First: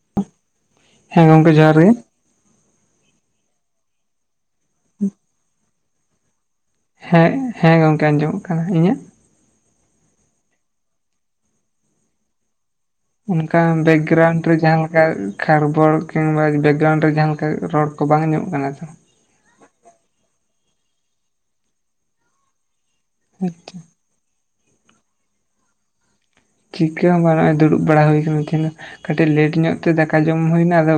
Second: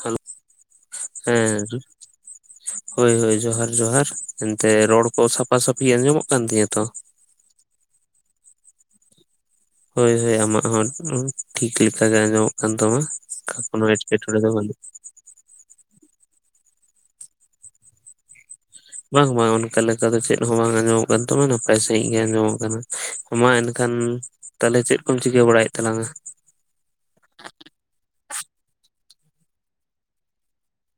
Hello ᱜᱚᱝᱠᱮ ᱦᱮᱸ ᱡᱚᱦᱟᱨ ᱜᱮ ᱦᱳᱭ ᱦᱳᱭ ᱡᱚᱦᱟᱨ ᱡᱚᱦᱟᱨ ᱮᱱᱛᱮ ᱨᱚᱲ ᱠᱚ ᱥᱟᱯᱟ ᱥᱟᱹᱯᱷᱤ ᱟᱸᱡᱚᱢᱚᱜ ᱠᱟᱱ ᱛᱤᱧᱟ ᱛᱚ ᱾ ᱦᱮᱸ ᱦᱮᱸ ᱜᱚᱝᱠᱮ ᱟᱸᱡᱚᱢᱚᱜ ᱠᱟᱱᱟ ᱤᱧᱟᱹᱜ ᱾ ᱦᱳᱭ ᱦᱳᱭ ᱟᱢᱟᱜ ᱦᱚᱸ ᱴᱷᱤᱠ ᱞᱮᱠᱟ ᱜᱮ ᱟᱸᱡᱚᱢᱚᱜ ᱠᱟᱱ ᱛᱟᱢᱟ᱾ ᱚᱱᱠᱟ ᱠᱳᱱᱳ ᱮᱴᱠᱮᱴᱚᱬᱮ ᱵᱮᱠᱜᱨᱟᱣᱩᱱᱰ ᱫᱚ ᱨᱮ ᱵᱟᱹᱱᱩᱜ ᱡᱟᱦᱟᱸ ᱞᱮᱠᱟ ᱾ ᱠᱷᱟᱨᱵᱚᱞ ᱠᱤᱝᱵᱟ ᱵᱮᱠᱜᱨᱟᱣᱩᱱᱰ ᱨᱮ ᱡᱟᱦᱟᱸ ᱞᱮᱠᱟ ᱨᱚᱲ ᱠᱚ ᱵᱟᱝ ᱧᱟᱢᱚᱜ ᱠᱟᱱᱟ ᱵᱟᱝ ᱵᱟᱝ ᱚᱱᱠᱟ ᱞᱮᱠᱟ ᱫᱚ ᱪᱮᱫ ᱦᱚᱸ ᱵᱟᱝ ᱟᱸᱡᱚᱢᱚᱜ ᱠᱟᱱ ᱛᱟᱢᱟ ᱱᱟᱯᱟᱭ ᱥᱟᱹᱦᱤᱡ ᱜᱮ ᱟᱸᱡᱚᱢᱚᱜ ᱠᱟᱱᱟ ᱢᱟ ᱟᱪᱪᱷᱟ ᱮᱱᱠᱷᱟᱱ ᱛᱟᱦᱞᱮ ᱪᱮᱫ ᱠᱚᱢ ᱪᱤᱠᱟᱹ ᱵᱟᱲᱟᱭᱮᱫ ᱛᱟᱞᱟᱝᱟ ᱪᱤᱠᱟᱹ ᱦᱚᱸ ᱵᱟᱝ ᱱᱚᱜ-ᱚᱭ ᱫᱩᱲᱩᱵ ᱵᱟᱲᱟ ᱦᱩᱭ ᱠᱟᱱ ᱛᱤᱧᱟ ᱠᱟᱹᱴᱤᱡ ᱞᱮᱴ ᱧᱚᱜ ᱛᱮ ᱫᱟᱠᱟ ᱡᱚᱢ ᱦᱩᱭᱱᱟ ᱟᱫᱚ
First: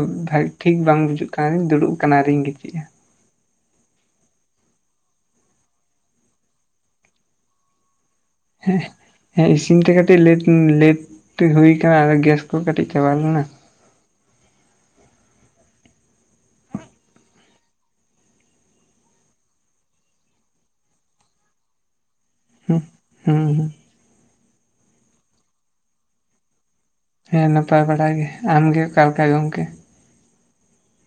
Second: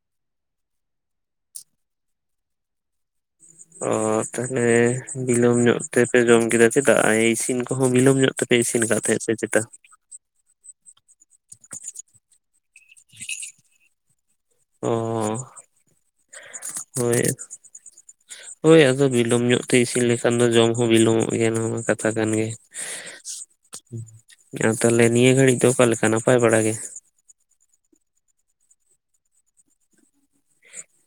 ᱴᱷᱤᱠ ᱵᱟᱝ ᱵᱩᱡᱩᱜ ᱠᱟᱱ ᱯᱫᱩᱲᱩᱵ ᱠᱟᱱᱟ ᱟᱨᱤᱧ ᱜᱤᱛᱤᱡᱼᱟ ᱚ ᱛᱟᱦᱞᱮ ᱵᱤᱞᱚᱢ ᱧᱚᱜ ᱛᱮᱯᱮ ᱡᱚᱢ ᱠᱮᱫᱟ ᱪᱮᱫᱟᱜ ᱤᱥᱤᱱ ᱠᱚᱦᱚᱸ ᱵᱤᱞᱚᱢ ᱧᱚᱜ ᱛᱮᱯᱮ ᱯᱮ ᱤᱥᱤᱱ ᱟᱠᱟᱫ ᱛᱟᱦᱮᱸᱫ ᱥᱮ ᱪᱮᱛᱟ ᱴᱤᱜ ᱞᱮᱴ ᱞᱮᱴ ᱦᱩᱭ ᱠᱟᱱᱟ ᱟᱫᱚ ᱜᱮᱥ ᱠᱚ ᱠᱟᱹᱴᱤᱡ ᱪᱟᱵᱟ ᱞᱮᱱᱟ ᱚ ᱦᱳᱭ ᱦᱳᱭ ᱟᱫᱚ ᱵᱤᱞᱚᱢ ᱧᱚᱜ ᱛᱮ ᱤᱥᱤᱱ ᱞᱮᱠᱷᱟᱱ ᱫᱚ ᱡᱚᱢ ᱦᱚᱸ ᱵᱤᱞᱚᱢᱚᱜ ᱜᱮᱭᱟ ᱱᱚᱣᱟ ᱢᱟ ᱠᱟᱛᱷᱟ ᱠᱟᱱ ᱜᱮᱭᱟ᱾ ᱦᱩᱸ ᱦᱩᱸ ᱟ ᱛᱟᱦᱞᱮ ᱱᱤᱭᱟᱹ ᱜᱷᱟᱹᱲᱤᱡ ᱫᱚ ᱚᱠᱟᱞᱮ ᱞᱮᱠᱟ ᱱᱟᱯᱟᱭ ᱵᱟᱲᱟ ᱜᱮ ᱦᱮᱸ ᱱᱟᱯᱟᱭ ᱵᱟᱲᱟ ᱜᱮ ᱟᱢᱜᱮ ᱚᱠᱟ ᱞᱮᱠᱟ ᱜᱚᱝᱠᱮ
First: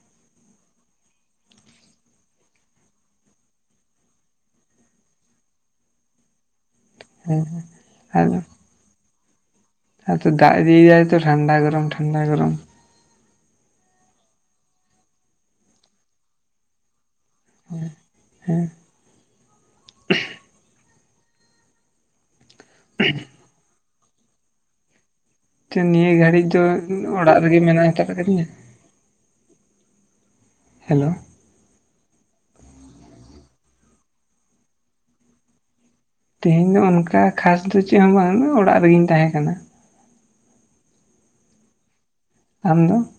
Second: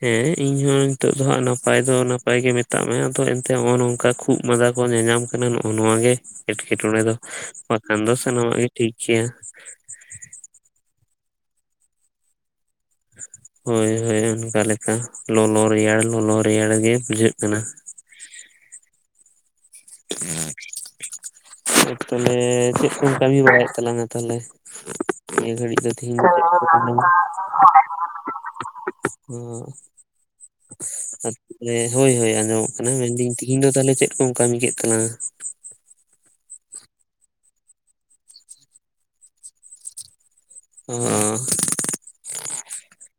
ᱦᱮᱸ ᱤᱧ ᱦᱚᱸ ᱱᱤᱛᱚᱜ ᱫᱚ ᱦᱟᱸᱜ ᱱᱟᱯᱟᱭ ᱫᱚ ᱱᱟᱯᱟᱭ ᱜᱮ ᱢᱮᱛᱟᱜ ᱢᱮ ᱟᱫᱚ ᱮᱱᱛᱮ ᱱᱚᱜ-ᱚᱭ ᱱᱚᱝᱠᱟ ᱠᱷᱩᱜ ᱢᱟᱫᱟ ᱠᱚ ᱧᱮᱸᱧᱟᱢ ᱠᱟᱱᱟ ᱱᱚᱜᱼᱚᱭ ᱱᱚᱣᱟ ᱜᱮ ᱮᱸᱴᱠᱮᱴᱚᱬᱮ ᱫᱚ ᱦᱮᱸ ᱵᱟᱠᱷᱟᱱ ᱫᱚ ᱥᱟᱱᱟᱢᱟᱜ ᱜᱮ ᱴᱷᱤᱠ ᱜᱮᱭᱟ ᱟᱨ ᱛᱚ ᱫᱟᱜ ᱫᱤᱭ ᱫᱟᱭ ᱛᱚ ᱴᱷᱟᱱᱰᱟ ᱜᱚᱨᱚᱢ ᱴᱷᱟᱱᱰᱟ ᱜᱚᱨᱚᱢ ᱦᱳᱭ ᱦᱳᱭ ᱚᱱᱠᱟ ᱞᱮᱠᱟ ᱞᱚᱞᱚ ᱨᱮᱭᱟᱲ ᱞᱚᱞᱚ ᱨᱮᱭᱟᱲ ᱜᱮ ᱵᱩᱡᱷᱟᱹᱜ ᱠᱟᱱᱟ ᱦᱮᱸ ᱛᱟᱦᱞᱮ ᱪᱮᱫ ᱠᱚᱢ ᱠᱟᱹᱢᱤ ᱵᱟᱲᱟᱭᱮᱫ ᱛᱟᱞᱟᱝ-ᱟ ᱛᱟᱦᱞᱮ [inaudible] ᱱᱤᱭᱟᱹ ᱜᱷᱟᱹᱲᱤᱡ ᱫᱚ ᱚᱲᱟᱜ ᱨᱮᱜᱮ ᱢᱮᱱᱟᱜ ᱦᱟᱛᱟᱲ ᱟᱠᱟᱫᱤᱧᱟ᱾ ᱦᱚᱸ ᱦᱮᱞᱳ ᱦᱳᱭ ᱦᱳᱭ ᱟᱸᱡᱚᱢᱚᱜ ᱠᱟᱱᱟ ᱢᱮᱱᱫᱟᱹᱧ ᱛᱤᱦᱤᱧ ᱫᱚ ᱛᱟᱦᱞᱮ ᱪᱮᱫ ᱠᱚᱢ ᱠᱟᱹᱢᱤ ᱠᱮᱫ ᱛᱟᱞᱟᱝ-ᱟ? ᱛᱮᱦᱮᱧ ᱫᱚ ᱚᱱᱠᱟ ᱠᱷᱟᱥ ᱫᱚ ᱪᱮᱫ ᱦᱚᱸ ᱵᱟᱝ ᱚᱲᱟᱜ ᱨᱮᱜᱮᱧ ᱛᱟᱦᱮᱸ ᱠᱟᱱᱟ ᱚᱸ ᱟᱢ ᱫᱚ?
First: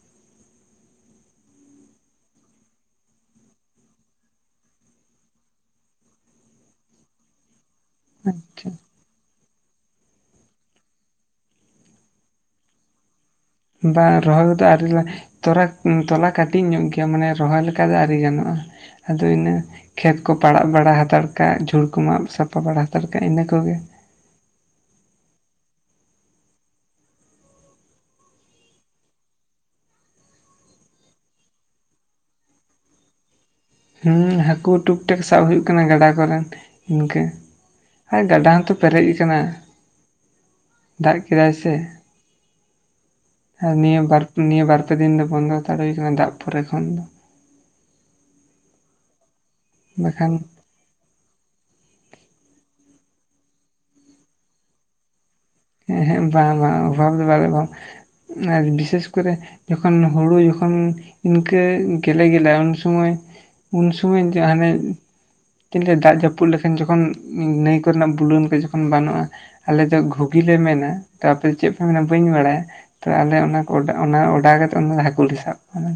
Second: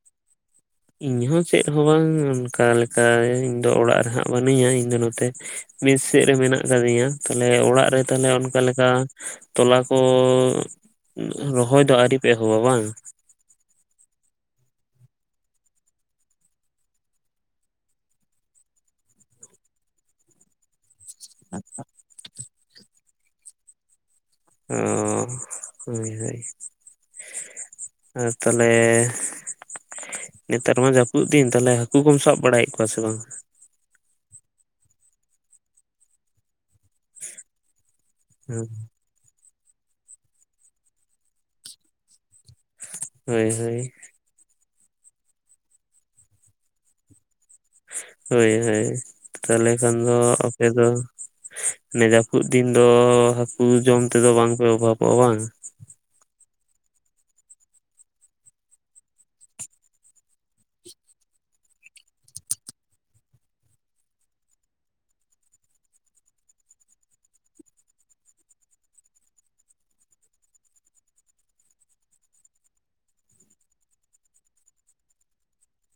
ᱤᱧ ᱦᱚᱸ ᱪᱮᱫ ᱦᱚᱸ ᱵᱟᱝ ᱚᱱᱠᱟ ᱞᱮᱠᱟ ᱤᱧ ᱫᱚ ᱚᱲᱟᱜ ᱨᱮᱦᱟᱸᱜ ᱵᱟᱹᱱᱩᱧᱟ ᱤᱧ ᱫᱚ ᱱᱚᱛᱮ ᱢᱮᱹᱥ ᱥᱮᱫ ᱨᱮ ᱢᱮᱱᱟᱜ ᱟᱠᱟᱫᱤᱧᱟ ᱛᱟᱞᱦᱮ ᱚᱲᱟᱜ ᱨᱮ ᱛᱟᱦᱚᱞᱮ ᱚᱱᱠᱟ ᱟᱪᱪᱷᱟ ᱞᱮᱠᱟ ᱛᱚᱞᱟ ᱠᱚ ᱨᱚᱦᱚᱭ ᱫᱚ ᱟᱹᱣᱨᱤ ᱯᱮ ᱮᱦᱚᱵᱟ ᱵᱟᱝ? ᱵᱟᱝ, ᱨᱚᱦᱚᱭ ᱠᱚᱫᱚ ᱟᱨᱤ ᱞᱟ ᱛᱚᱨᱟ ᱛᱚᱞᱟ ᱠᱟᱹᱴᱤᱡ ᱧᱚᱜ ᱜᱮᱭᱟ ᱢᱟᱱᱮ ᱨᱚᱦᱚᱭ ᱞᱮᱠᱟ ᱫᱚ ᱟᱹᱣᱨᱤ ᱜᱟᱱᱚᱜᱼᱟ᱾ ᱟᱫᱚ ᱤᱱᱟᱹ ᱠᱷᱮᱛ ᱠᱚ ᱯᱟᱲᱟᱜ ᱵᱟᱲᱟ ᱦᱟᱛᱟᱲ ᱠᱟᱜ ᱡᱷᱩᱲ ᱠᱚ ᱢᱟᱜ ᱥᱟᱯᱟ ᱵᱟᱲᱟ ᱦᱟᱛᱟᱲ ᱠᱟᱜᱼᱟ ᱤᱱᱟᱹ ᱠᱚᱜᱮ ᱚ ᱦᱳᱭ ᱦᱳᱭ ᱟᱨ ᱛᱟᱦᱞᱮ ᱱᱮᱛᱟᱨ ᱢᱟ ᱡᱟᱹᱯᱩᱫ ᱫᱤᱱ ᱛᱟᱞᱦᱮ ᱦᱟᱹᱠᱩ ᱠᱚᱢ ᱥᱟᱵ ᱵᱟᱲᱟᱭᱮᱫ ᱠᱚᱣᱟ ᱥᱮ ᱵᱟᱝ? ᱦᱮᱸ ᱦᱟᱹᱠᱩ ᱴᱩᱠ ᱴᱟᱠ ᱥᱟᱵ ᱦᱩᱭᱩᱜ ᱠᱟᱱᱟ ᱜᱟᱰᱟ ᱠᱚᱨᱮᱱ᱾ ᱤᱱᱠᱟᱹ ᱟᱨ ᱜᱟᱰᱟ ᱦᱚᱸᱛᱚ ᱯᱮᱨᱮᱡ ᱟᱠᱟᱱᱟ᱾ ᱫᱟᱜ ᱠᱮᱫᱟᱭ ᱥᱮ ᱦᱳᱭ ᱟᱨ ᱦᱳᱭ ᱱᱤᱭᱟᱹ ᱵᱟᱨ ᱱᱤᱭᱟᱹ ᱵᱟᱨ ᱯᱮ ᱫᱤᱱ ᱫᱚ ᱵᱚᱱᱫᱚ ᱦᱟᱛᱟᱲ ᱦᱩᱭ ᱟᱠᱟᱱᱟ ᱫᱟᱜ ᱯᱚᱨᱮ ᱠᱷᱚᱱ ᱫᱚ᱾ ᱦᱳᱭ ᱦᱳᱭ ᱛᱟᱦᱚᱞᱮ ᱠᱷᱟᱱ ᱫᱚ ᱵᱟᱠᱷᱟᱱ ᱟᱯᱮ ᱫᱚ ᱚᱱᱮ ᱡᱟᱹᱯᱩᱫ ᱫᱤᱱ ᱫᱚ ᱦᱟᱹᱠᱩ ᱡᱚᱢ ᱛᱮᱫᱚ ᱵᱟᱝᱯᱮ ᱚᱵᱷᱟᱵᱚᱜᱼᱟ ᱵᱟᱝ? ᱦᱮᱸ ᱦᱮᱸ ᱵᱟᱝ ᱵᱟᱝ ᱚᱵᱷᱟᱵᱽ ᱫᱚ ᱵᱟᱞᱮ ᱚᱵᱷᱟᱵᱽ ᱟᱨ ᱵᱤᱥᱮᱥ ᱠᱚᱨᱮ ᱡᱚᱠᱷᱚᱱ ᱦᱩᱲᱩ ᱡᱚᱠᱷᱚᱱ ᱤᱱᱠᱟᱹ ᱜᱮᱞᱮ ᱜᱮᱞᱮᱜ-ᱟ ᱩᱱ ᱥᱩᱢᱚᱭ ᱩᱱ ᱥᱚᱢᱚᱭ ᱡᱟ ᱦᱟᱱᱮ [unintelligible] ᱫᱟᱜ ᱡᱟᱹᱯᱩᱫ ᱞᱮᱠᱷᱟᱱ ᱡᱚᱠᱷᱚᱱ ᱱᱟᱹᱭ ᱠᱚᱨᱮᱱᱟᱜ ᱵᱩᱞᱟᱹᱱ ᱠᱚ ᱡᱚᱠᱷᱚᱱ ᱵᱟᱱᱚᱜᱼᱟ ᱟᱞᱮ ᱫᱚ ᱜᱷᱩ [unintelligible] ᱞᱮ ᱢᱮᱱᱟ ᱟᱯᱮ ᱫᱚ ᱪᱮᱫ ᱯᱮ ᱢᱮᱱᱟ ᱵᱟᱹᱧ ᱵᱟᱲᱟᱭᱟ ᱛᱚ ᱟᱞᱮ ᱚᱱᱟ ᱚᱱᱟ ᱚᱰᱟᱣ ᱠᱟᱛᱮᱫ ᱚᱱᱟ ᱫᱚ ᱦᱟᱹᱠᱩ ᱞᱮ ᱥᱟᱵ ᱠᱚᱣᱟ᱾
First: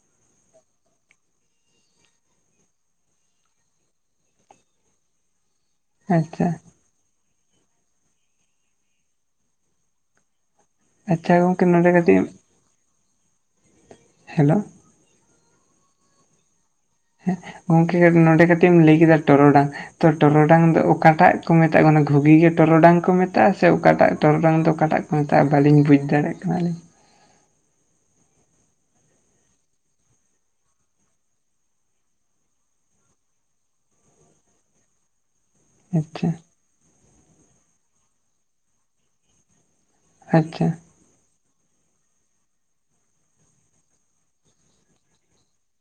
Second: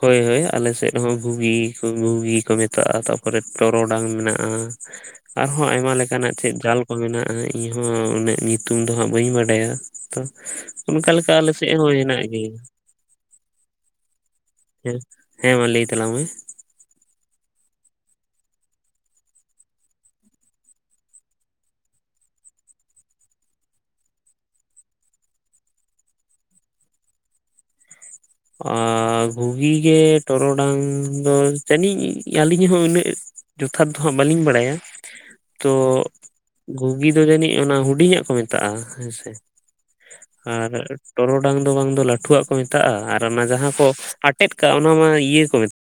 ᱦᱳᱭ ᱦᱳᱭ ᱟᱞᱮᱥᱮᱫ ᱦᱚᱸ ᱜᱷᱩᱜᱤ ᱠᱚ ᱜᱷᱩᱜᱤ ᱠᱚ ᱢᱮᱛᱟᱜᱼᱟ ᱛᱟᱯᱚᱨᱮ ᱴᱚᱨᱚᱰᱟᱝ ᱢᱮᱱᱟᱜᱼᱟ ᱟᱨᱦᱚᱸ ᱟᱭᱢᱟ ᱞᱮᱠᱟᱱᱟᱜ ᱟᱪᱪᱷᱟ ᱪᱮᱫ ᱡᱟᱞ ᱠᱚ ᱢᱮᱱᱟᱜᱼᱟ ᱤᱧᱦᱚᱸ ᱩᱱᱟᱹᱜ ᱧᱩᱛᱩᱢ ᱫᱚ ᱦᱟᱸᱜ ᱵᱟᱹᱧ ᱵᱟᱰᱟᱭᱟ ᱛᱚ ᱚᱱᱠᱟ ᱞᱮᱠᱟ ᱟᱪᱪᱷᱟ ᱟᱞᱮ ᱜᱚᱝᱠᱮ ᱥᱮᱫ ᱱᱚᱰᱮ ᱦᱚᱸ ᱠᱟᱹᱴᱤᱡ ᱦᱮᱱᱟᱜ ᱜᱮᱭᱟ᱾ ᱦᱮᱞᱳ ᱦᱮᱸ ᱦᱮᱸ ᱢᱟ ᱞᱟᱹᱭ ᱛᱟᱞᱟᱝ ᱢᱮ ᱦᱮᱸ ᱜᱚᱝᱠᱮ ᱱᱚᱰᱮ ᱠᱟᱹᱴᱤᱡ ᱮᱢ ᱞᱟᱹᱭ ᱠᱮᱫᱟ ᱴᱚᱨᱚᱰᱟᱝ ᱛᱚ ᱴᱚᱨᱚᱰᱟᱝ ᱫᱚ ᱚᱠᱟᱴᱟᱜ ᱠᱚ ᱢᱮᱛᱟᱜᱼᱟ? ᱚᱱᱟ ᱜᱷᱩᱜᱤ ᱜᱮ ᱴᱚᱨᱚᱰᱟᱝ ᱠᱚ ᱢᱮᱛᱟᱜᱼᱟ? ᱥᱮ ᱚᱠᱟᱴᱟᱜ ᱴᱚᱨᱚᱰᱟᱝ ᱫᱚ ᱚᱠᱟᱴᱟᱜ? [unintelligible] ᱵᱟᱹᱞᱤᱧ ᱵᱩᱡᱽ ᱫᱟᱲᱮᱭᱟᱜ ᱠᱟᱱᱟᱞᱤᱧ᱾ ᱟᱨ ᱜᱷᱩᱜᱤ ᱜᱮ ᱴᱚᱨᱚᱰᱟᱝ ᱫᱚ ᱡᱟᱹᱱᱤᱡ ᱟᱹᱞᱤᱧ ᱦᱚᱸ ᱩᱱᱟᱹᱜ ᱡᱚᱛᱷᱟᱛ ᱫᱚ ᱦᱟᱸᱜ ᱵᱟᱹᱞᱤᱧ ᱵᱟᱲᱟᱭᱟ, ᱛᱚ, ᱟᱪᱪᱷᱟ ᱜᱷᱩᱜᱤ ᱫᱚ ᱡᱟᱹᱱᱤᱡ ᱚᱱᱟ ᱦᱩᱰᱤᱧᱟᱜ ᱠᱚ ᱢᱮᱛᱟᱜᱼᱟ ᱦᱮᱸᱥᱮ ᱟᱪᱪᱷᱟ ᱟᱨ ᱴᱚᱨᱚᱰᱟᱝ ᱫᱚ ᱵᱟᱝ ᱫᱚ ᱞᱟᱹᱴᱩᱣᱟᱜ ᱠᱚ ᱢᱮᱛᱟᱜᱼᱟ ᱚᱱᱟ ᱡᱟᱦᱟᱸ ᱠᱚ ᱟᱴᱮᱫ ᱠᱟᱜᱼᱟ ᱚᱱᱟ ᱢᱟ ᱤᱭᱟᱹ ᱠᱚ ᱢᱮᱛᱟᱜ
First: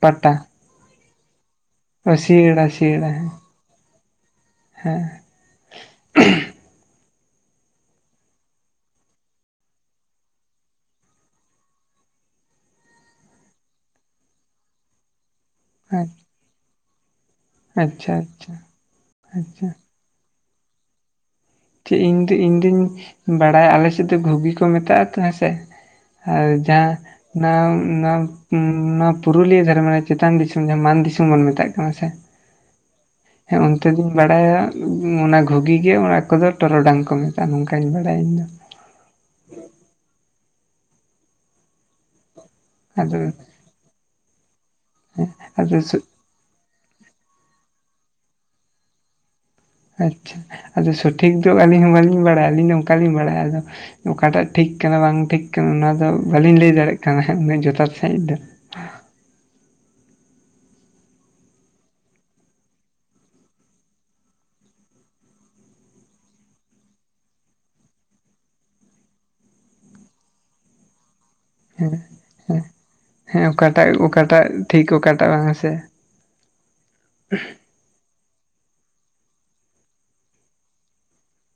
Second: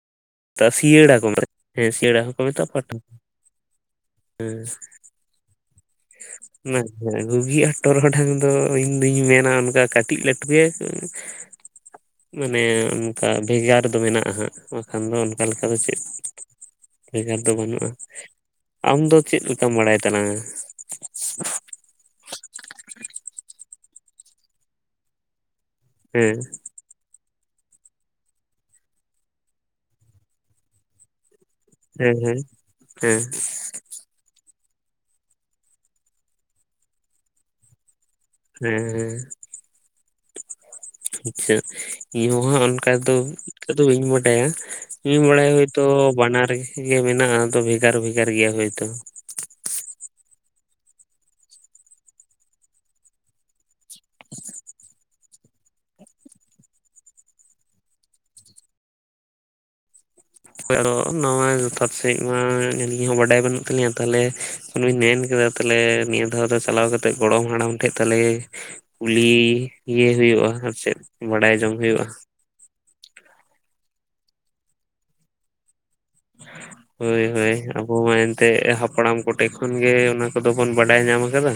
ᱯᱟᱴᱟ ᱥᱤᱭᱟᱹᱲᱟ ᱠᱚ ᱢᱮᱛᱟᱜᱼᱟ ᱦᱮᱸ ᱚ ᱥᱤᱭᱟᱹᱲᱟ ᱦᱚᱸᱠᱚ ᱢᱮᱛᱟᱜᱼᱟ ᱯᱟᱴᱟ ᱥᱤᱭᱟᱹᱲᱟ ᱦᱮᱸ ᱜᱷᱩᱜᱤ ᱟᱨ ᱴᱚᱨᱚᱰᱟᱝ ᱫᱚ ᱤᱧᱫᱩᱧ ᱢᱮᱱᱟ ᱚᱱᱠᱟ ᱠᱟᱹᱴᱤᱡ ᱞᱟᱹᱴᱩᱜᱮ ᱢᱟᱱᱮ ᱚᱱᱠᱟ ᱵᱷᱮᱜᱟᱨ ᱫᱚ ᱢᱮᱱᱟᱜᱼᱟ ᱦᱟᱸᱜ ᱵᱟᱠᱷᱟᱱ ᱫᱚ ᱚᱱᱠᱟ ᱞᱮᱠᱟ ᱫᱚ ᱪᱮᱫ ᱦᱮᱸ ᱵᱷᱮᱜᱟᱨ ᱫᱚ ᱵᱟᱹᱱᱩᱜᱼᱟ᱾ ᱟᱪᱪᱷᱟ ᱟᱪᱪᱷᱟ ᱟᱢ ᱫᱚ ᱪᱮᱫ ᱟᱪᱪᱷᱟ ᱞᱮᱠᱟᱢ ᱵᱟᱲᱟᱭ ᱛᱟᱞᱟᱝᱟ? ᱪᱮᱫ ᱤᱧᱫᱚ ᱤᱧᱫᱩᱧ ᱵᱟᱲᱟᱭᱟ ᱟᱞᱮ ᱮᱥᱮᱫ ᱫᱚ ᱜᱷᱩᱜᱤ ᱠᱚ ᱢᱮᱛᱟᱜᱼᱟ ᱛᱚ ᱦᱮᱸᱥᱮ ᱦᱮᱸ ᱟᱨ ᱡᱟᱦᱟᱸ ᱱᱟ ᱱᱟ ᱱᱚᱣᱟ ᱯᱩᱨᱩᱞᱤᱭᱟᱹ ᱫᱷᱟᱨᱮ ᱢᱟᱱᱮ ᱪᱮᱛᱟᱱ ᱫᱤᱥᱚᱢ ᱡᱟᱦᱟᱸ ᱢᱟᱱ ᱫᱤᱥᱚᱢ ᱵᱚᱱ ᱢᱮᱛᱟᱜ ᱛᱟᱜ ᱠᱟᱱᱟ ᱥᱮ ᱦᱮᱸ ᱦᱮᱸ ᱦᱮᱸ ᱚᱱᱛᱮ ᱫᱩᱧ ᱵᱟᱲᱟᱭᱟ ᱚᱱᱟ ᱜᱷᱩᱜᱤ ᱜᱮ ᱚᱱᱟ ᱠᱚᱫᱚ ᱴᱚᱨᱚᱰᱟᱝ ᱠᱚ ᱢᱮᱛᱟᱜᱼᱟ ᱱᱚᱝᱠᱟᱧ ᱵᱟᱲᱟᱭᱟ ᱤᱧ ᱫᱚ᱾ ᱦᱮᱸᱻᱦᱮᱸ ᱟᱪᱪᱷᱟ ᱤᱧ ᱦᱚᱸ ᱚᱱᱠᱟ ᱫᱚ ᱟᱫᱚ ᱫᱚ ᱵᱟᱹᱧ ᱵᱟᱰᱟᱭᱟ, ᱤᱧ ᱵᱟᱲᱟᱭᱟ ᱟᱫᱚ ᱦᱚᱭᱛᱚ ᱵᱟᱱᱟᱨ ᱴᱷᱤᱠ ᱜᱮ ᱢᱮᱱᱟᱜᱼᱟ ᱛᱚ ᱵᱷᱮᱜᱟᱨ ᱼ ᱵᱷᱮᱜᱟᱨ ᱜᱮᱭᱟ ᱦᱚᱭᱛᱚ᱾ ᱟᱪᱪᱷᱟ ᱟᱫᱚ ᱥᱚᱴᱷᱤᱠ ᱫᱚ ᱟᱹᱞᱤᱧ ᱦᱚᱸ ᱵᱟᱹᱞᱤᱧ ᱵᱟᱲᱟᱭᱟ, ᱟᱹᱞᱤᱧ ᱫᱚ ᱚᱱᱠᱟᱞᱤᱧ ᱵᱟᱲᱟᱭᱟ ᱟᱫᱚ᱾ ᱚᱠᱟᱴᱟᱜ ᱴᱷᱤᱠ ᱠᱟᱱᱟ ᱵᱟᱝ ᱴᱷᱤᱠ ᱠᱟᱱᱟ ᱚᱱᱟ ᱫᱚ ᱵᱟᱹᱞᱤᱧ ᱞᱟᱹᱭ ᱫᱟᱲᱮᱭᱟᱜ ᱠᱟᱱᱟ ᱩᱱᱟᱹᱜ ᱡᱚᱛᱷᱟᱛ ᱥᱟᱺᱦᱤᱡ ᱫᱚ᱾ ᱦᱚᱭ ᱟᱫᱚ ᱱᱟᱣᱟ ᱡᱚᱛᱷᱟᱛ ᱥᱟᱺᱦᱤᱡ ᱢᱟ ᱟᱹᱞᱤᱧ ᱦᱚᱸ ᱵᱟᱰᱟᱭ ᱵᱟᱹᱱᱩᱜ ᱛᱟᱹᱞᱤᱧᱟ ᱛᱟᱦᱚᱞᱮ ᱢᱮᱱ ᱠᱮᱫᱟ ᱛᱟᱦᱮ ᱱᱤᱭᱟᱹ ᱫᱷᱟᱣ ᱫᱚ ᱪᱟᱞᱟᱣ ᱠᱟᱛᱮᱜ ᱜᱚᱲᱚᱢ ᱦᱟᱲᱟᱢ ᱴᱷᱮᱡ ᱛᱟᱦᱞᱮ ᱠᱩᱞᱤ ᱮ ᱦᱩᱭᱩᱜᱼᱟ ᱟᱨ ᱪᱮᱫ ᱵᱟᱲᱟᱭ ᱡᱚᱝ ᱦᱮᱸ ᱦᱩᱭᱩᱜᱼᱟ᱾ ᱦᱮᱸ ᱦᱮᱸ ᱚᱠᱟᱴᱟᱜ ᱚᱠᱟᱴᱟᱜ ᱴᱷᱤᱠ ᱚᱠᱟᱴᱟᱜ ᱵᱟᱝ ᱼ ᱟ ᱦᱮᱥᱮ [unintelligible] ᱦᱳᱭ ᱦᱳᱭ ᱟᱵᱚ ᱢᱟ ᱮᱱᱛᱮᱫ ᱦᱟᱯᱲᱟᱢ ᱠᱚᱴᱷᱮᱡ ᱠᱷᱚᱱᱜᱮ ᱚᱱᱟ ᱠᱚᱫᱚ ᱵᱚᱱ ᱵᱟᱰᱟᱭ ᱧᱟᱢ ᱟᱠᱟᱫᱟ᱾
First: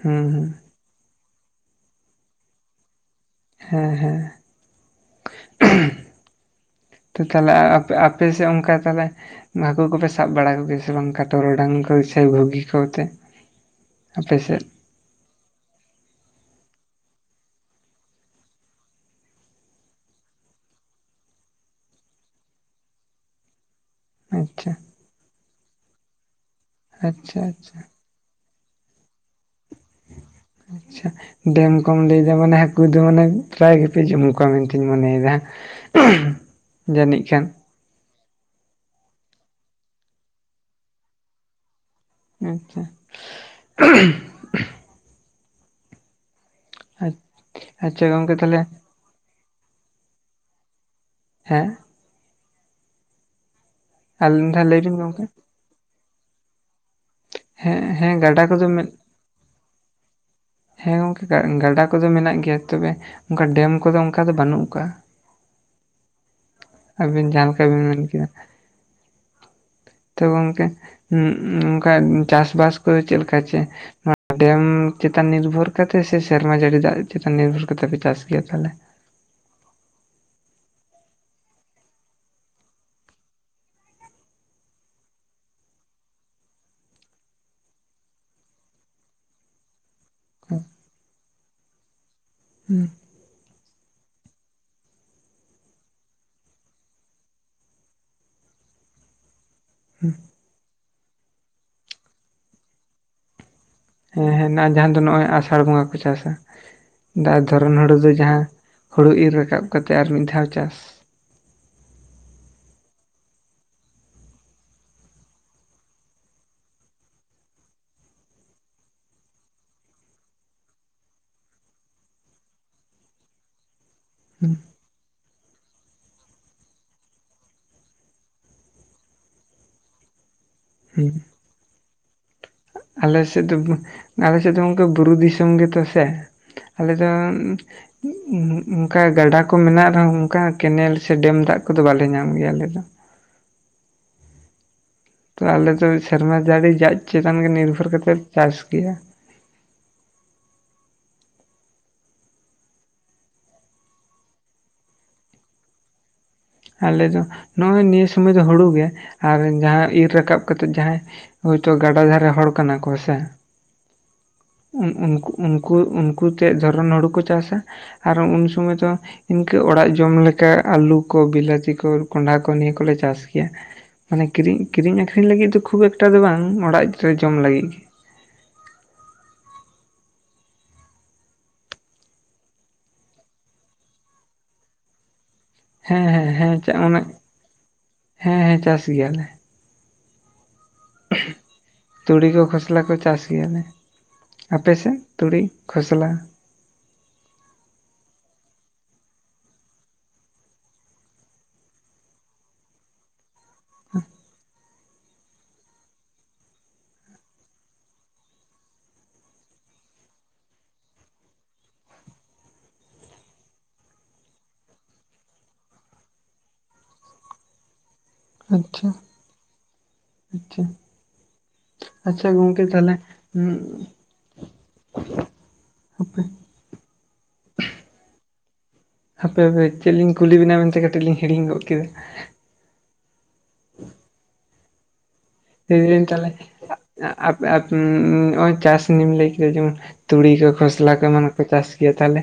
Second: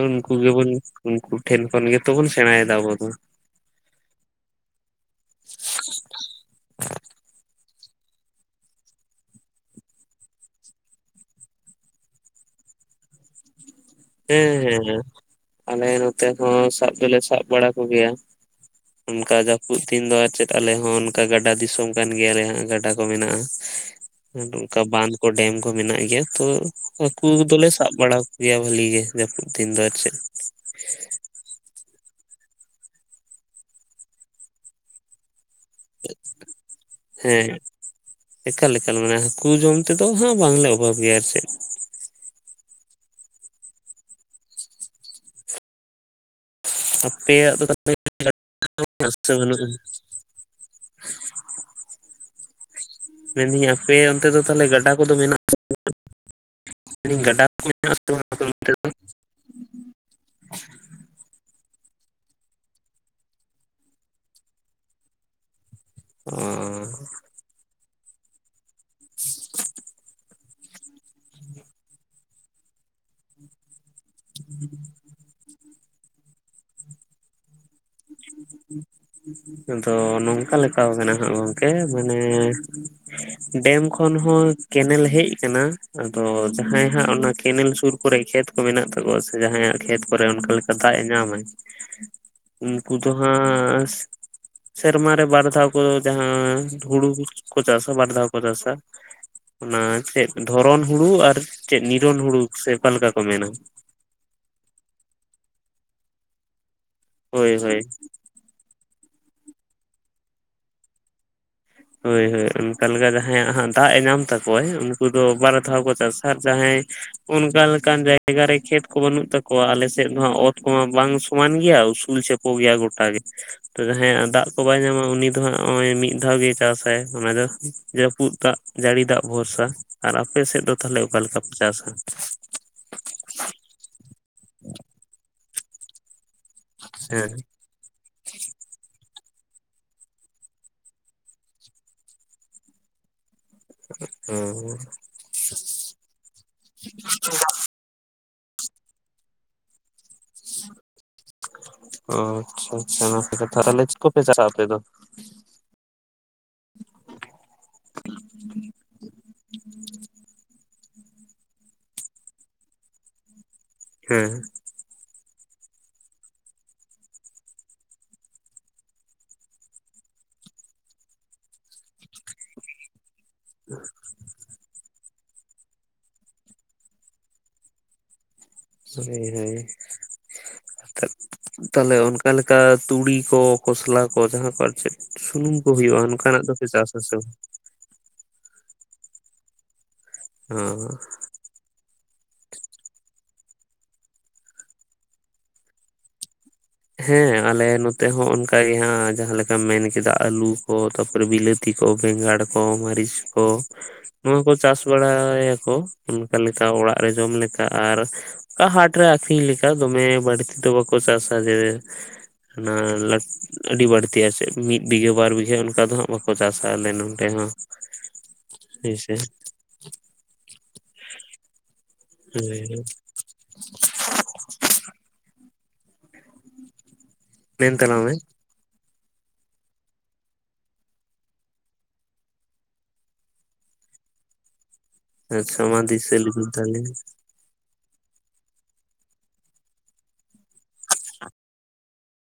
ᱦᱩᱸ ᱩᱱᱠᱩ ᱦᱩᱸ ᱜᱮᱵᱚᱱ ᱩᱱᱠᱩ ᱴᱷᱮᱱ ᱠᱷᱚᱱ ᱜᱮᱛᱚ ᱵᱚᱱ ᱥᱮᱬᱟᱭᱮᱫᱟ ᱟᱵᱚ ᱫᱚ᱾ ᱦᱮᱸᱻᱦᱮᱸ ᱛᱚ ᱛᱟᱦᱞᱮ ᱟᱯᱮᱥᱮᱫ ᱚᱱᱠᱟ ᱛᱟᱦᱞᱮ ᱦᱟᱹᱠᱩ ᱠᱚᱯᱮ ᱥᱟᱵ ᱵᱟᱲᱟ ᱠᱚᱜᱮᱭᱟ ᱥᱮ ᱵᱟᱝ ᱴᱚᱨᱚᱰᱟᱝ ᱠᱚ ᱥᱮ ᱵᱷᱩᱜᱤ ᱠᱚ ᱟᱛᱮ? ᱦᱮᱸᱻᱦᱮᱸᱻᱦᱮᱸ ᱟᱞᱮ ᱱᱚᱛᱮ ᱦᱚᱸ ᱥᱟᱵ ᱫᱚᱞᱮ ᱥᱟᱵ ᱵᱟᱲᱟ ᱠᱚᱜᱮᱭᱟ᱾ ᱚᱱᱠᱟ ᱡᱟᱹᱯᱩᱫ ᱫᱤᱱ ᱫᱚ ᱟᱨ ᱪᱮᱫ ᱟᱞᱮ ᱦᱚᱸ ᱚᱱᱠᱟ ᱜᱟᱰᱟ ᱫᱤᱥᱚᱢ ᱠᱟᱱ ᱜᱮᱭᱟᱞᱮ ᱦᱟᱸᱜ ᱜᱟᱰᱟ ᱠᱚ ᱢᱮᱱᱟᱜᱼᱟ᱾ ᱟᱨ ᱟᱪᱪᱷᱟ ᱚᱱᱠᱟ ᱵᱟᱸᱫᱷ ᱠᱚ ᱰᱮᱢ ᱠᱚ ᱢᱮᱱᱟᱜ ᱜᱮᱭᱟ, ᱛᱚ ᱦᱟᱹᱠᱩ ᱟᱪᱪᱷᱟ ᱫᱚᱞᱮ ᱟᱪᱪᱷᱟ ᱥᱟᱵ ᱵᱟᱲᱟ ᱠᱚᱜᱮᱭᱟ᱾ ᱵᱷᱟᱹᱞᱤ ᱜᱮ ᱡᱟᱹᱯᱩᱫ ᱫᱤᱱ ᱫᱚ ᱟᱨ ᱪᱮᱫ᱾ ᱟᱪᱪᱷᱟ ᱰᱮᱢ ᱠᱚᱢ ᱞᱟᱹᱭ ᱫᱟ ᱢᱟᱱᱮ ᱦᱟᱹᱠᱩ ᱫᱚ ᱢᱟᱱᱮ ᱯᱨᱟᱭ ᱜᱮᱯᱮ ᱡᱚᱢ ᱠᱚᱣᱟ ᱢᱮᱱᱛᱤᱧ ᱢᱚᱱᱮᱭᱮᱫᱟ᱾ ᱡᱟᱹᱱᱤᱡ ᱦᱮᱸ ᱠᱷᱟᱱ ᱮᱠᱟᱞᱼᱮᱠᱟᱞ ᱢᱟᱱᱮ ᱦᱟᱹᱠᱩ ᱡᱚᱢ ᱛᱮᱫᱚ ᱦᱟᱸ ᱵᱟᱝᱞᱮ ᱚᱵᱷᱟᱵᱽ ᱜᱮᱭᱟ ᱟᱨ ᱪᱮᱫ᱾ ᱟᱪᱪᱷᱟ ᱟᱯᱮᱭᱟᱜ ᱫᱚ ᱟᱪᱪᱷᱟ ᱜᱚᱝᱠᱮ ᱛᱟᱦᱚᱞᱮ [unintelligible] ᱵᱟᱹᱱᱩᱜᱼᱟ ᱦᱮᱸ ᱢᱮᱱᱫᱟᱹᱧ ᱟᱯᱮ ᱚᱱᱛᱮ ᱟᱨ ᱫᱚ ᱢᱤᱫ ᱫᱷᱟᱣ ᱛᱟᱦᱚᱞᱮ ᱞᱟᱹᱭ ᱜᱟᱰᱟ ᱵᱤᱱ ᱠᱚᱫᱚ ᱜᱚᱝᱠᱮ ᱢᱮᱱᱟᱜ [unintelligible] ᱢᱮᱱᱫᱟᱹᱧ ᱜᱟᱰᱟ ᱠᱚ ᱦᱮᱸ ᱢᱮᱱᱟᱜ ᱥᱮ ᱦᱮᱸ ᱜᱟᱰᱟ ᱵᱟᱝ ᱠᱚᱫᱚ ᱢᱮᱫ ᱦᱮᱸ ᱜᱚᱝᱠᱮ ᱜᱟᱰᱟ ᱠᱚᱫᱚ ᱢᱮᱱᱟᱜ ᱜᱮᱭᱟ, ᱛᱚᱵᱮ ᱚᱱᱠᱟ ᱰᱮᱢ ᱠᱚᱫᱚ ᱚᱱᱠᱟ ᱫᱚ ᱵᱟᱹᱱᱩᱜ ᱠᱟᱜᱼᱟ᱾ [inaudible] ᱚ ᱟᱹᱵᱤᱱ ᱡᱟᱦᱟᱸ ᱞᱮᱠᱟ ᱵᱤᱱ ᱢᱮᱱ ᱠᱮᱫᱟ ᱛᱚ [inaudible] ᱜᱚᱝᱠᱮ ᱚᱱᱠᱟ ᱪᱟᱥᱵᱟᱥ ᱠᱚᱫᱚ ᱪᱮᱫ ᱞᱮᱠᱟ ᱪᱮᱫ ᱰᱮᱢ ᱪᱤᱛ ᱛᱟᱱ ᱱᱤᱨᱵᱷᱚᱨ ᱠᱟᱛᱮ ᱥᱮ ᱥᱮᱨᱢᱟ ᱡᱟᱹᱲᱤ ᱫᱟᱜ ᱪᱮᱛᱟᱱ ᱱᱤᱨᱵᱷᱚᱨ ᱠᱟᱛᱮ ᱯᱮ ᱪᱟᱥ ᱜᱮᱭᱟ ᱛᱟᱦᱞᱮ? ᱟᱫᱚ ᱱᱚᱝᱠᱟ ᱞᱮᱠᱟᱣ ᱠᱟᱱᱟ ᱦᱟᱜ ᱜᱚᱢᱠᱮ ᱢᱟᱱᱮ ᱰᱮᱢ ᱠᱷᱚᱱ ᱦᱚᱸ ᱠᱮᱱᱮᱞ ᱦᱮᱡ ᱠᱟᱱᱟ, ᱟᱫᱚ ᱡᱟᱦᱟᱸᱭ ᱦᱟᱸᱜ ᱚᱱᱟ ᱠᱮᱱᱮᱞ ᱥᱩᱨ ᱠᱚᱨᱮ ᱠᱷᱮᱛ ᱠᱚ ᱢᱮᱱᱟᱜ ᱛᱟᱠᱚᱣᱟ ᱥᱮ ᱡᱟᱦᱟᱸᱭᱟᱜ ᱠᱷᱮᱛ ᱠᱚᱨᱮ ᱚᱱᱠᱟ ᱦᱩᱸ ᱞᱮᱠᱟ ᱫᱟᱜ ᱮ ᱧᱟᱢᱟᱭ ᱛᱚ ᱦᱟᱸ [unintelligible] ᱥᱮᱨᱢᱟ ᱨᱮ ᱵᱟᱨ ᱫᱷᱟᱣ ᱠᱚ ᱡᱟᱦᱟᱸ ᱦᱩᱲᱩ ᱠᱚ ᱪᱟᱥᱟ ᱵᱟᱨ ᱫᱷᱟᱣ ᱠᱚ ᱪᱟᱥᱟ᱾ ᱚᱱᱟ ᱦᱩᱸ ᱪᱮᱫ ᱫᱷᱚᱨᱚᱱ ᱦᱩᱲᱩ ᱟᱨ ᱪᱮᱫ ᱱᱤᱨᱚᱱ ᱦᱩᱲᱩ ᱥᱮ ᱚᱠᱟᱮᱠᱟ ᱠᱚ ᱢᱮᱱᱟ, ᱦᱮᱸ ᱦᱮᱱᱟᱜᱼᱟ ᱡᱟᱦᱟᱸ ᱫᱚ ᱱᱚᱜᱼᱚᱸᱭ ᱟᱥᱟᱲ ᱵᱚᱸᱜᱟ ᱠᱚ ᱪᱟᱥᱟ᱾ ᱫᱟᱜ ᱦᱳᱭ ᱫᱷᱚᱨᱚᱱ ᱦᱳᱭ ᱦᱩᱲᱩ ᱫᱚ ᱡᱟᱦᱟᱸ ᱦᱩᱲᱩ ᱤᱨ ᱨᱟᱠᱟᱵ ᱠᱟᱛᱮ ᱟᱨ ᱢᱤᱫ ᱫᱷᱟᱣ ᱪᱟᱥ᱾ ᱦᱳᱭ ᱦᱳᱭ ᱚᱱᱠᱟ ᱞᱮᱠᱟ ᱡᱟᱦᱟᱸᱭ ᱭᱟᱜ ᱦᱟᱸᱜ ᱫᱟᱜ ᱮ ᱧᱟᱢ ᱛᱟᱠᱚᱣᱟᱭ ᱩᱱᱠᱩ ᱫᱚ ᱵᱟᱨ ᱫᱷᱟᱣ ᱠᱚ ᱪᱟᱥᱟ ᱟᱨ ᱡᱟᱦᱟᱸᱭ ᱚᱱᱠᱟ ᱞᱮᱠᱟᱱ ᱡᱟᱭᱜᱟᱨᱮ ᱠᱷᱮᱛ ᱠᱚ ᱵᱟᱹᱱᱩᱜ ᱛᱟᱠᱚᱣᱟ ᱟᱞᱮᱥᱮᱫ ᱦᱚ ᱚᱛ ᱠᱚᱢᱟ ᱵᱟᱝ ᱥᱚᱢᱟᱱ ᱜᱮᱭᱟ ᱩᱥᱩᱞ ᱪᱷᱮ ᱠᱚ ᱜᱮᱭᱟ ᱜᱚᱴᱟ ᱜᱮ ᱛᱚ ᱡᱟᱦᱟᱸᱭᱟᱜ ᱫᱟᱜ ᱦᱩᱸ ᱠᱚ ᱵᱟᱭ ᱧᱟᱢᱟ ᱩᱱᱤ ᱫᱚ ᱦᱟᱸᱜ ᱚᱸᱭ ᱢᱤᱫ ᱫᱷᱟᱣ ᱜᱮ ᱪᱟᱥᱟᱭ ᱚᱱᱟ ᱫᱚ ᱡᱟᱹᱯᱩᱫ ᱫᱟᱜ ᱡᱟᱹᱲᱤ ᱫᱟᱜ ᱵᱷᱚᱨᱥᱟ ᱟᱨ ᱟᱯᱮ ᱥᱮᱫ ᱫᱚ ᱛᱟᱦᱞᱮ ᱚᱠᱟ ᱦᱩᱸ ᱞᱮᱠᱟ? ᱪᱟᱥ ᱠᱷ ᱟᱞᱮ ᱥᱮᱫ ᱫᱚ ᱟᱞᱮ ᱥᱮᱫ ᱫᱚ ᱚᱱᱠᱟ ᱵᱩᱨᱩ ᱫᱤᱥᱚᱢ ᱜᱮᱛᱚ ᱥᱮ ᱾ ᱟᱞᱮ ᱫᱚ ᱦᱮᱸ ᱚᱱᱠᱟ ᱜᱟᱰᱟ ᱠᱚ ᱢᱮᱱᱟᱜ ᱨᱮᱦᱚᱸ ᱚᱱᱠᱟ ᱠᱮᱱᱮᱞ ᱥᱮ ᱰᱮᱢ ᱫᱟᱜ ᱠᱚᱫᱚ ᱵᱟᱞᱮ ᱧᱟᱢ ᱜᱮᱭᱟ ᱟᱞᱮ ᱫᱚ ᱦᱚᱸ ᱟᱞᱮᱫᱚ ᱥᱮᱨᱢᱟ ᱫᱟᱹᱲᱮ ᱡᱟᱜ ᱪᱮᱛᱟᱱ ᱜᱮ ᱱᱤᱨᱵᱷᱚᱨ ᱠᱟᱛᱮ ᱞᱮ ᱪᱟᱥ ᱜᱮᱭᱟ ᱚ ᱟᱪᱪᱷᱟ ᱟᱪᱪᱷᱟ ᱚᱱᱟᱯᱮ ᱛᱟᱦᱞᱮᱪ ᱠᱚᱯᱮ ᱪᱟᱞᱟᱜᱼᱟ ᱟᱯᱮ ᱫᱚ ᱟᱞᱮ ᱫᱚ ᱱᱚᱜᱼᱚᱭ ᱱᱤᱭᱟᱹ ᱥᱚᱢᱚᱭ ᱫᱚ ᱦᱩᱲᱩ ᱜᱮ ᱟᱨ ᱡᱟᱦᱟᱸ ᱤᱨ ᱨᱟᱠᱟᱵ ᱠᱟᱛᱮᱜ ᱡᱟᱦᱟᱸᱭ ᱦᱳᱭᱛᱚ ᱜᱟᱰᱟ ᱫᱷᱟᱨᱮ ᱦᱚᱲ ᱠᱟᱱᱟ ᱠᱚ ᱥᱮ ᱦᱮᱸ ᱩᱱ ᱩᱱᱠᱩ ᱩᱱᱠᱩ ᱩᱱᱠᱩᱛᱮ ᱡᱷᱚᱨᱚᱱ ᱦᱩᱲᱩ ᱠᱚ ᱪᱟᱥᱟ ᱟᱨ ᱦᱚᱸ ᱩᱱ ᱥᱚᱢᱚᱭ ᱫᱚ ᱤᱱᱠᱟᱹ ᱚᱲᱟᱜ ᱡᱚᱢ ᱞᱮᱠᱟ ᱟᱹᱞᱩ ᱠᱚ ᱵᱤᱞᱟᱹᱛᱤ ᱠᱚ ᱠᱚᱸᱰᱷᱟ ᱠᱚ ᱱᱤᱭᱟᱹ ᱠᱚᱞᱮ ᱪᱟᱥ ᱜᱮᱭᱟ ᱾ ᱵ ᱢᱟᱱᱮ ᱠᱤᱨᱤᱧ ᱠᱤᱨᱤᱧ ᱟᱠᱷᱨᱤᱧ ᱞᱟᱹᱜᱤᱫ ᱫᱚ ᱠᱷᱩᱵ ᱮᱠᱴᱟ ᱫᱚ ᱵᱟᱝ ᱚᱲᱟᱜ ᱨᱮ ᱡᱚᱢ ᱞᱟᱹᱜᱤᱫ ᱜᱮ ᱦᱳᱭ ᱦᱳᱭ ᱛᱟᱦᱞᱮ ᱚᱱᱠᱟᱞᱮᱠᱟ ᱛᱩᱲᱤ ᱠᱚ ᱠᱷᱚᱥᱞᱟ ᱠᱚ ᱡᱟᱦᱟᱸ ᱠᱚ ᱟᱨ ᱪᱮᱫ ᱥᱩᱱᱩᱢ ᱠᱩ ᱦᱩᱭᱩᱜᱼᱟ ᱦᱮᱸ ᱚᱱᱠᱟᱱᱟᱜ ᱦᱮᱸ ᱫᱚᱯᱮ ᱦᱮᱸ ᱪᱟᱥ ᱚᱱᱮ ᱦᱟᱝ? ᱦᱮᱸ ᱦᱮᱸ ᱪᱟᱥ ᱜᱮᱭᱟᱞᱮ ᱾ ᱦᱩᱸ ᱛᱩᱲᱤ ᱠᱚ ᱠᱷᱚᱥᱞᱟ ᱠᱚ ᱪᱟᱥ ᱜᱮᱭᱟᱞᱮ ᱟᱯᱮᱥᱮᱫ ᱛᱩᱲᱤ ᱠᱷᱚᱥᱞᱟ ᱦᱮᱸ ᱟᱞᱮ ᱱᱚᱛᱮ ᱦᱚᱸ ᱚᱱᱠᱟᱜᱮ ᱦᱟᱸ ᱡᱟᱦᱟᱸᱮᱠᱟᱢ ᱢᱮᱱᱠᱮᱫᱟ ᱟᱞᱩ ᱠᱚ ᱛᱟᱯᱚᱨᱮ ᱵᱤᱞᱟᱹᱛᱤ ᱛᱤ ᱠᱚ ᱵᱮᱸᱜᱟᱲ ᱠᱚ ᱢᱟᱹᱨᱤᱪ ᱠᱚ ᱱᱚᱣᱟ ᱠᱚ ᱪᱟᱥ ᱵᱟᱲᱟᱭᱟᱠᱚ ᱚᱱᱠᱟ ᱞᱮᱠᱟ ᱚᱲᱟᱜ ᱨᱮ ᱡᱚᱢ ᱞᱮᱠᱟ ᱟᱨ ᱦᱟᱴᱨᱮ ᱟᱠᱷᱨᱤᱧ ᱞᱮᱠᱟ ᱫᱚᱢᱮ ᱵᱟᱹᱲᱛᱤ ᱫᱚ ᱵᱟᱠᱚ ᱪᱟᱥᱟ ᱡᱮ ᱚᱱᱟ ᱞᱟ ᱟᱹᱰᱤ ᱵᱟᱹᱲᱛᱤ ᱟᱨᱪᱮᱫ ᱢᱤᱫ ᱵᱤᱜᱷᱟᱹ ᱵᱟᱨ ᱵᱤᱜᱷᱟᱹ ᱚᱱᱠᱟ ᱫᱚ ᱦᱟᱸᱜ ᱵᱟᱠᱚ ᱪᱟᱥᱟ ᱟᱞᱮ ᱱᱚᱸᱰᱮ ᱦᱚᱸ ᱟᱪᱪᱷᱟ ᱦᱳᱭᱥᱮ ᱟᱪᱪᱷᱟ ᱟᱪᱪᱷᱟ ᱦᱳᱭ ᱜᱚᱢᱠᱮ ᱛᱟᱦᱞᱮ ᱦ ᱦᱟᱯᱮ ᱢᱮᱱ ᱛᱟᱞᱟᱝ ᱢᱮ ᱦᱟᱯᱮ ᱪᱮᱫ ᱞᱤᱧ ᱠᱩᱞᱤ ᱵᱮᱱᱟ ᱢᱮᱱᱛᱮ ᱠᱟᱹᱴᱤᱡ ᱞᱤᱧ ᱦᱤᱲᱤᱧ ᱜᱚᱜ ᱠᱮᱫᱟ ᱾ ᱟᱪᱪᱷᱟ ᱢᱟ ᱞᱟᱹᱭ ᱫᱟᱹᱧ ᱫᱤᱥᱟᱹ ᱛᱟᱦᱚᱞᱮ ᱞᱤᱵᱤᱱ ᱛᱟᱦᱟᱞᱮ ᱱᱚᱜᱼᱚᱭ ᱪᱟᱥ ᱱᱤᱭᱟᱹᱢ ᱞᱟᱹᱭ ᱠᱮᱫᱟ ᱡᱮᱢᱚᱱ ᱛᱩᱲᱤ ᱠᱚ ᱠᱷᱚᱥᱞᱟ ᱠᱚ ᱮᱢᱟᱱ ᱠᱚ ᱪᱟᱥ ᱜᱮᱭᱟ ᱛᱟᱦᱚᱞᱮ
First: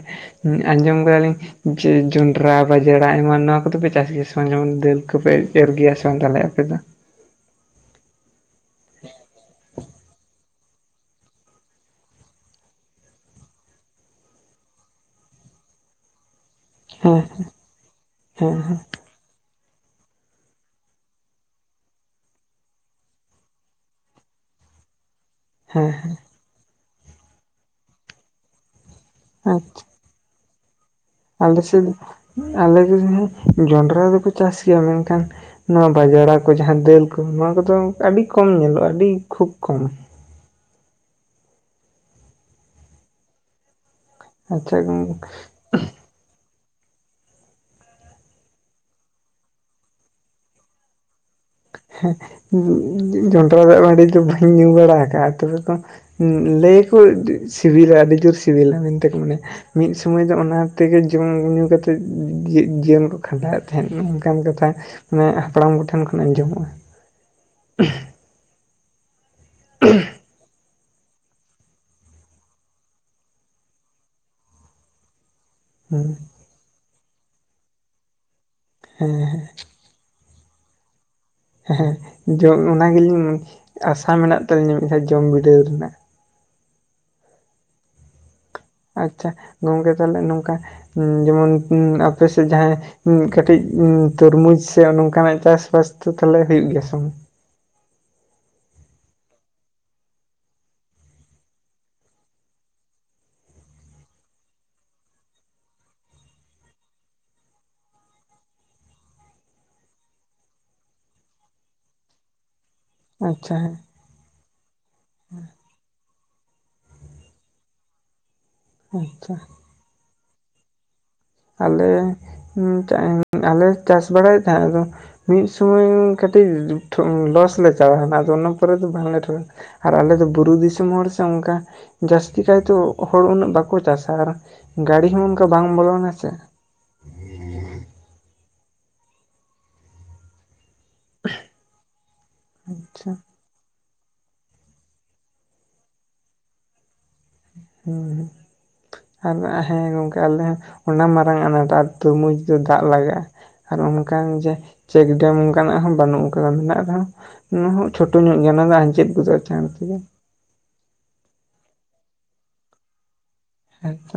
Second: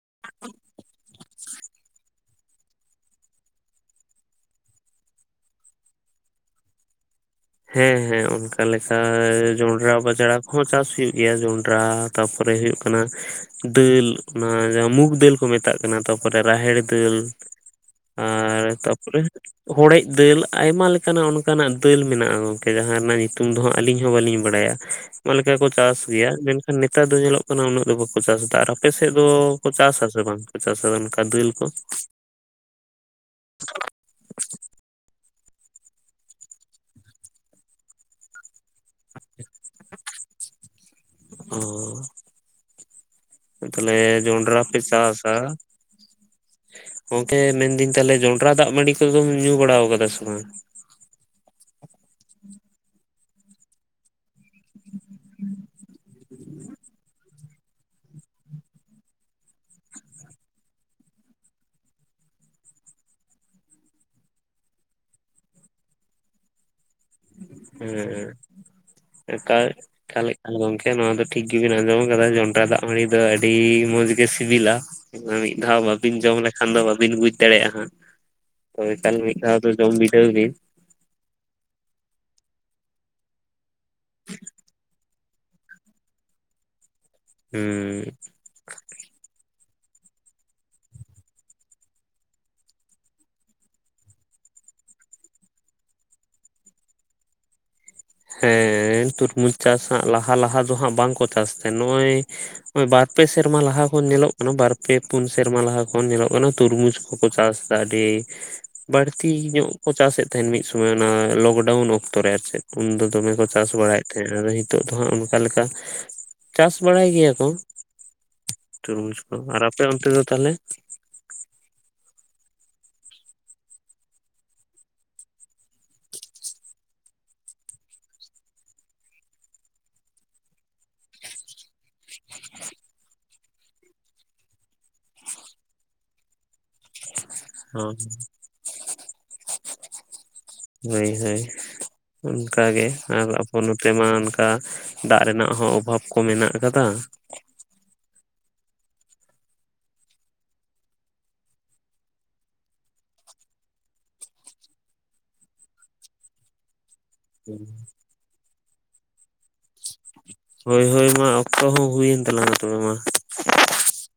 ᱟᱸᱡᱚᱢ ᱠᱟᱫᱟᱞᱤᱧ ᱡᱮ ᱡᱚᱱᱰᱨᱟ ᱵᱟᱡᱲᱟ ᱮᱢᱟᱱ ᱱᱚᱣᱟ ᱠᱚᱫᱚ ᱯᱮ ᱪᱟᱥ ᱜᱮᱭᱟ ᱥᱮ ᱵᱟᱝ ᱡᱮᱢᱚᱱ ᱫᱟᱹᱞ ᱠᱚᱯᱮ ᱮᱨ ᱜᱮᱭᱟ ᱥᱮ ᱵᱟᱝ ᱛᱟᱦᱞᱮ ᱟᱯᱮ ᱫᱚ? ᱦᱮᱸ ᱦᱮᱸ ᱚᱱᱠᱟ ᱞᱮᱠᱟ ᱡᱚᱱᱰᱨᱟ ᱵᱟᱡᱲᱟ ᱦᱚᱸ ᱪᱟᱥ ᱦᱩᱭᱩᱜ ᱜᱮᱭᱟ ᱡᱚᱱᱰᱨᱟ ᱛᱟᱯᱚᱨᱮ ᱦᱩᱭᱩᱜ ᱠᱟᱱᱟ ᱾ ᱫᱟᱹᱞ ᱚᱱᱟ ᱢᱩᱜᱽ ᱫᱟᱹᱞ ᱠᱚ ᱢᱮᱛᱟᱜ ᱠᱟᱱᱟ ᱨᱟᱦᱮᱲ ᱫᱟᱹᱞ ᱦᱮᱸ ᱦᱮᱸ ᱟᱨ ᱛᱟᱯᱚᱨᱮ ᱦᱚᱲᱮᱡ ᱫᱟᱹᱞ ᱟᱭᱢᱟ ᱞᱮᱠᱟᱱᱟᱜ ᱚᱱᱠᱟᱱᱟᱜ ᱫᱟᱹᱞ ᱢᱮᱱᱟᱜ-ᱟ ᱜᱚᱝᱠᱮ ᱡᱟᱦᱟᱸ ᱱᱟᱜ ᱧᱩᱛᱩᱢ ᱫᱚ ᱟᱹᱞᱤᱧ ᱦᱚᱸ ᱵᱟᱹᱞᱤᱧ ᱵᱟᱲᱟᱭᱟ ᱚᱱᱟ ᱞᱮᱠᱟ ᱠᱚ ᱦᱮᱸ ᱪᱟᱥ ᱦᱮᱸ ᱜᱮᱭᱟ ᱱᱮᱛᱟᱨ ᱫᱚ ᱧᱮᱞᱚᱜ ᱠᱟᱱᱟ ᱩᱱᱟᱹᱜ ᱫᱚ ᱵᱟᱠᱚ ᱪᱟᱥᱫᱟ ᱟᱨ ᱟᱯᱮ ᱥᱮᱫ ᱫᱚ ᱠᱚ ᱟᱪᱪᱷᱟ ᱪᱟᱥ ᱟᱥᱮ ᱵᱟᱝᱠᱚ ᱪᱟᱥ-ᱟ ᱫᱟᱹᱞ ᱠᱚ ᱟᱞᱮ ᱥᱮᱫ ᱫᱚ ᱡᱚᱱᱰᱨᱟ ᱫᱚᱠᱚ ᱪᱟᱥ ᱜᱮᱭᱟ ᱢᱮᱱᱠᱷᱟᱱ ᱱᱚᱣᱟ ᱵᱟᱡᱲᱟ ᱠᱚ ᱡᱟᱦᱟᱸ ᱫᱟᱹᱞ ᱠᱚ ᱱᱚᱣᱟ ᱠᱚᱫᱚ ᱟᱹᱰᱤ ᱠᱚᱢ ᱧᱮᱞᱚᱜᱼᱟ ᱟᱹᱰᱤ ᱠᱷᱩᱵ ᱠᱚᱢ ᱚ ᱛᱟᱞᱮ ᱡᱚᱰᱨᱟ ᱟᱪᱪᱷᱟ ᱯᱮ ᱜᱚᱝᱠᱮ ᱪᱟᱥ-ᱟ ᱜᱚᱢᱠᱮ ᱢᱮᱱᱫᱟᱹᱧ ᱛᱟᱦᱞᱮ ᱡᱚᱱᱰᱨᱟ ᱫᱟᱜ ᱢᱟᱰᱤ ᱠᱚᱫᱚᱢ ᱧᱩ ᱵᱟᱲᱟᱣ ᱠᱟᱫᱟ ᱥᱮ ᱵᱟᱝ ᱡᱚᱱᱰᱨᱟ ᱫᱟᱜ ᱵᱟᱺᱰᱤ ᱫᱚ ᱵᱟᱹᱧ ᱧᱩ ᱵᱟᱲᱟ ᱠᱟᱜᱼᱟ ᱛᱚᱵᱮ ᱠᱚ ᱞᱟᱹᱭᱟᱠᱚ ᱥᱤᱵᱤᱞᱟ ᱟᱹᱰᱤ ᱡᱳᱨ ᱥᱤᱵᱤᱞᱟ ᱢᱮᱱᱛᱮ ᱠᱚ ᱢᱤᱫ ᱥᱩᱢᱟᱹᱭ ᱫᱚ ᱚᱱᱟ ᱛᱮᱜᱮ ᱡᱚᱢ ᱧᱩ ᱠᱟᱛᱮᱫ ᱡᱤᱭᱚᱱ ᱠᱚ ᱠᱷᱟᱸᱰᱟᱣᱮᱫ ᱛᱟᱦᱮᱸᱫ ᱱᱚᱝᱠᱟᱱ ᱠᱟᱛᱷᱟ ᱢᱟᱱᱮ ᱦᱟᱯᱲᱟᱢ ᱠᱚᱴᱷᱮᱱ ᱠᱷᱚᱱ ᱟᱸᱡᱚᱢᱚᱜᱼᱟ᱾ ᱦᱮᱸ ᱠᱟ [unintelligible] ᱛᱟᱦᱞᱮ ᱠᱷᱟᱱ ᱜᱚᱢᱠᱮ ᱱᱚᱣᱟ ᱫᱚ ᱴᱷᱤᱠ ᱜᱤᱵᱤᱱ ᱟᱸᱡᱚᱢ ᱠᱟᱫᱟ ᱡᱚᱱᱰᱨᱟ ᱫᱟᱜ ᱢᱟᱲᱤ ᱫᱚ ᱟᱹᱰᱤ ᱢᱚᱸᱡᱽ ᱜᱮ ᱥᱤᱵᱤᱞᱟ᱾ ᱢᱤᱫ ᱫᱷᱟᱣ ᱵᱟᱹᱵᱤᱱ ᱦᱮᱸ ᱡᱚᱢ ᱞᱮᱠᱷᱟᱱ ᱫᱚ ᱵᱟᱵᱤᱱ ᱵᱩᱡᱽ ᱫᱟᱲᱮᱭᱟᱜᱼᱟ ᱦᱟᱸᱜ, ᱦᱳᱭ ᱮᱠᱟᱞ ᱦᱮᱸ ᱢᱤᱫᱷᱟᱣ ᱫᱚ ᱡᱚᱢ ᱵᱤᱰᱟᱹᱣ ᱵᱤᱱ᱾ ᱦᱮᱸ ᱡᱚᱢ ᱚᱱᱟ ᱜᱮᱞᱤᱧ ᱟᱥᱟ ᱢᱮᱱᱟᱜ ᱛᱟᱹᱞᱤᱧᱟ ᱢᱤᱫ ᱫᱷᱟᱣ ᱡᱚᱢ ᱵᱤᱰᱟᱹᱣ ᱨᱮᱱᱟᱜ᱾ ᱦᱩ ᱟᱪᱪᱷᱟ ᱜᱚᱢᱠᱮ ᱛᱟᱦᱞᱮ ᱱᱚᱝᱠᱟ ᱡᱮᱢᱚᱱ ᱟᱯᱮᱥᱮᱫ ᱡᱟᱦᱟᱸᱭ ᱠᱟᱹᱴᱤᱡ ᱛᱚᱨᱢᱩᱡᱽ ᱥᱮ ᱱᱚᱝᱠᱟᱱᱟᱜ ᱪᱟᱥᱵᱟᱥ ᱫᱚ ᱛᱟᱦᱞᱮ ᱦᱩᱭᱩᱜ ᱜᱮᱭᱟ ᱵᱟᱝ? ᱦᱮᱸ ᱛᱩᱨᱢᱩᱡᱽ ᱪᱟᱥ ᱦᱟᱸᱜ ᱞᱟᱦᱟ ᱞᱟᱦᱟ ᱫᱚ ᱦᱟᱸᱜ ᱵᱟᱝᱠᱚ ᱪᱟᱥ ᱛᱟᱦᱮᱸᱫ, ᱱᱚᱜᱼᱚᱭ ᱵᱟᱨ ᱯᱮ ᱥᱮᱨᱢᱟ ᱞᱟᱦᱟ ᱠᱷᱚᱱ ᱧᱮᱞᱚᱜ ᱠᱟᱱᱟ ᱵᱟᱨ ᱯᱮ ᱯᱩᱱ ᱥᱮᱨᱢᱟ ᱞᱟᱦᱟ ᱠᱷᱚᱱ ᱧᱮᱞᱚᱜ ᱠᱟᱱᱟ ᱛᱩᱨᱢᱩᱡᱽ ᱠᱚᱠᱚ ᱪᱟᱥ ᱫᱟ ᱟᱹᱰᱤ ᱵᱟᱹᱲᱛᱤ ᱧᱚᱜ ᱠᱚ ᱪᱟᱥᱮᱫ ᱛᱟᱦᱮᱸᱱ ᱢᱤᱫ ᱥᱩᱢᱟᱹᱭ ᱚᱱᱟ ᱞᱚᱠᱰᱟᱣᱩᱱ ᱚᱠᱛᱚ ᱨᱮ ᱟᱨ ᱪᱮᱫ ᱩᱱᱫᱚ ᱫᱚᱢᱮ ᱠᱚ ᱟᱪᱪᱷᱟ ᱪᱟᱥ ᱦᱮᱸ ᱵᱟᱲᱟᱭᱮᱫ ᱟᱫᱚ ᱦᱤᱛᱳᱜ ᱫᱚ ᱦᱟᱸᱜ ᱚᱱᱠᱟ ᱞᱮᱠᱟ ᱪᱟᱥ ᱵᱟᱲᱟᱭ ᱜᱮᱭᱟ ᱠᱚ ᱛᱩᱨᱢᱩᱡᱽ ᱟᱪᱪᱷᱟ ᱠᱚ᱾ ᱟᱨ ᱟᱯᱮ ᱚᱱᱛᱮ ᱫᱚ ᱛᱟᱦᱞᱮ? ᱟᱞᱮ ᱟᱞᱮ ᱪᱟᱥ ᱵᱟᱲᱟᱭᱮᱫ ᱛᱟᱦᱮᱸᱫ ᱟᱫᱚ ᱢᱤᱫ ᱥᱩᱢᱟᱹᱭ ᱠᱟᱹᱴᱤᱡ ᱞᱚᱥ ᱞᱮ ᱪᱟᱞᱟᱣᱮᱱᱟ ᱟᱫᱚ ᱚᱱᱟ ᱯᱚᱨᱮ ᱫᱚ ᱵᱟᱝᱞᱮ [unintelligible] ᱟᱨ ᱟᱞᱮ ᱫᱚ ᱵᱩᱨᱩ ᱫᱤᱥᱚᱢ ᱦᱚᱲ ᱥᱮ ᱚᱱᱠᱟ ᱡᱟᱹᱥᱛᱤ ᱠᱟᱭᱛᱮ ᱦᱚᱲ ᱩᱱᱟᱹᱜ ᱵᱟᱠᱚ ᱪᱟᱥ ᱟ ᱟᱨ ᱜᱟᱲᱤ ᱦᱚᱸ ᱚᱱᱠᱟ ᱵᱟᱝ ᱵᱚᱞᱚ ᱱᱟᱥᱮ᱾ ᱦᱚ ᱦᱳᱭ ᱦᱳᱭ ᱚᱱᱠᱟ ᱜᱮ ᱟᱪᱪᱷᱟ ᱟᱨ [unintelligible] ᱱᱚᱛᱮᱢᱟ ᱚᱱᱠᱟ ᱫᱟᱜ ᱨᱮᱱᱟᱜ ᱦᱚᱸ ᱚᱵᱷᱟᱵᱽ ᱠᱚ ᱢᱮᱱᱟᱜ ᱠᱟᱫᱟ᱾ ᱦᱩᱸ᱾ ᱟᱨ ᱦᱮᱸ ᱜᱚᱢᱠᱮ ᱟᱞᱮ ᱚᱱᱟ ᱢᱟᱨᱟᱝ ᱟᱱᱟᱴ ᱟᱨ ᱛᱩᱨᱢᱩᱡᱽ ᱫᱚ ᱫᱟᱜ ᱞᱟᱜᱟᱜᱼᱟ, ᱟᱨ ᱚᱱᱠᱟᱱ ᱡᱮ ᱪᱮᱠ ᱰᱮᱢ ᱚᱱᱠᱟᱱᱟᱜ ᱦᱚᱸ ᱵᱟᱹᱱᱩᱜ ᱠᱟᱫᱟ ᱢᱮᱱᱟᱜ ᱨᱮᱦᱚᱸ ᱚᱱᱟ ᱦᱚᱸ ᱪᱷᱳᱴᱳ ᱧᱚᱜ ᱜᱮᱭᱟ ᱚᱱᱟ ᱫᱚ ᱟᱸᱡᱮᱫ ᱜᱚᱫᱚᱜᱼᱟ ᱪᱟᱬ ᱛᱮᱜᱮ᱾ ᱦᱳᱭ ᱦᱳᱭ ᱢᱟ ᱚᱠᱛᱚ ᱦᱚᱸ ᱦᱩᱭᱮᱱ ᱛᱟᱞᱟᱝ-ᱟ ᱛᱚᱵᱮ ᱢᱟ ᱦᱮᱸᱛᱚ᱾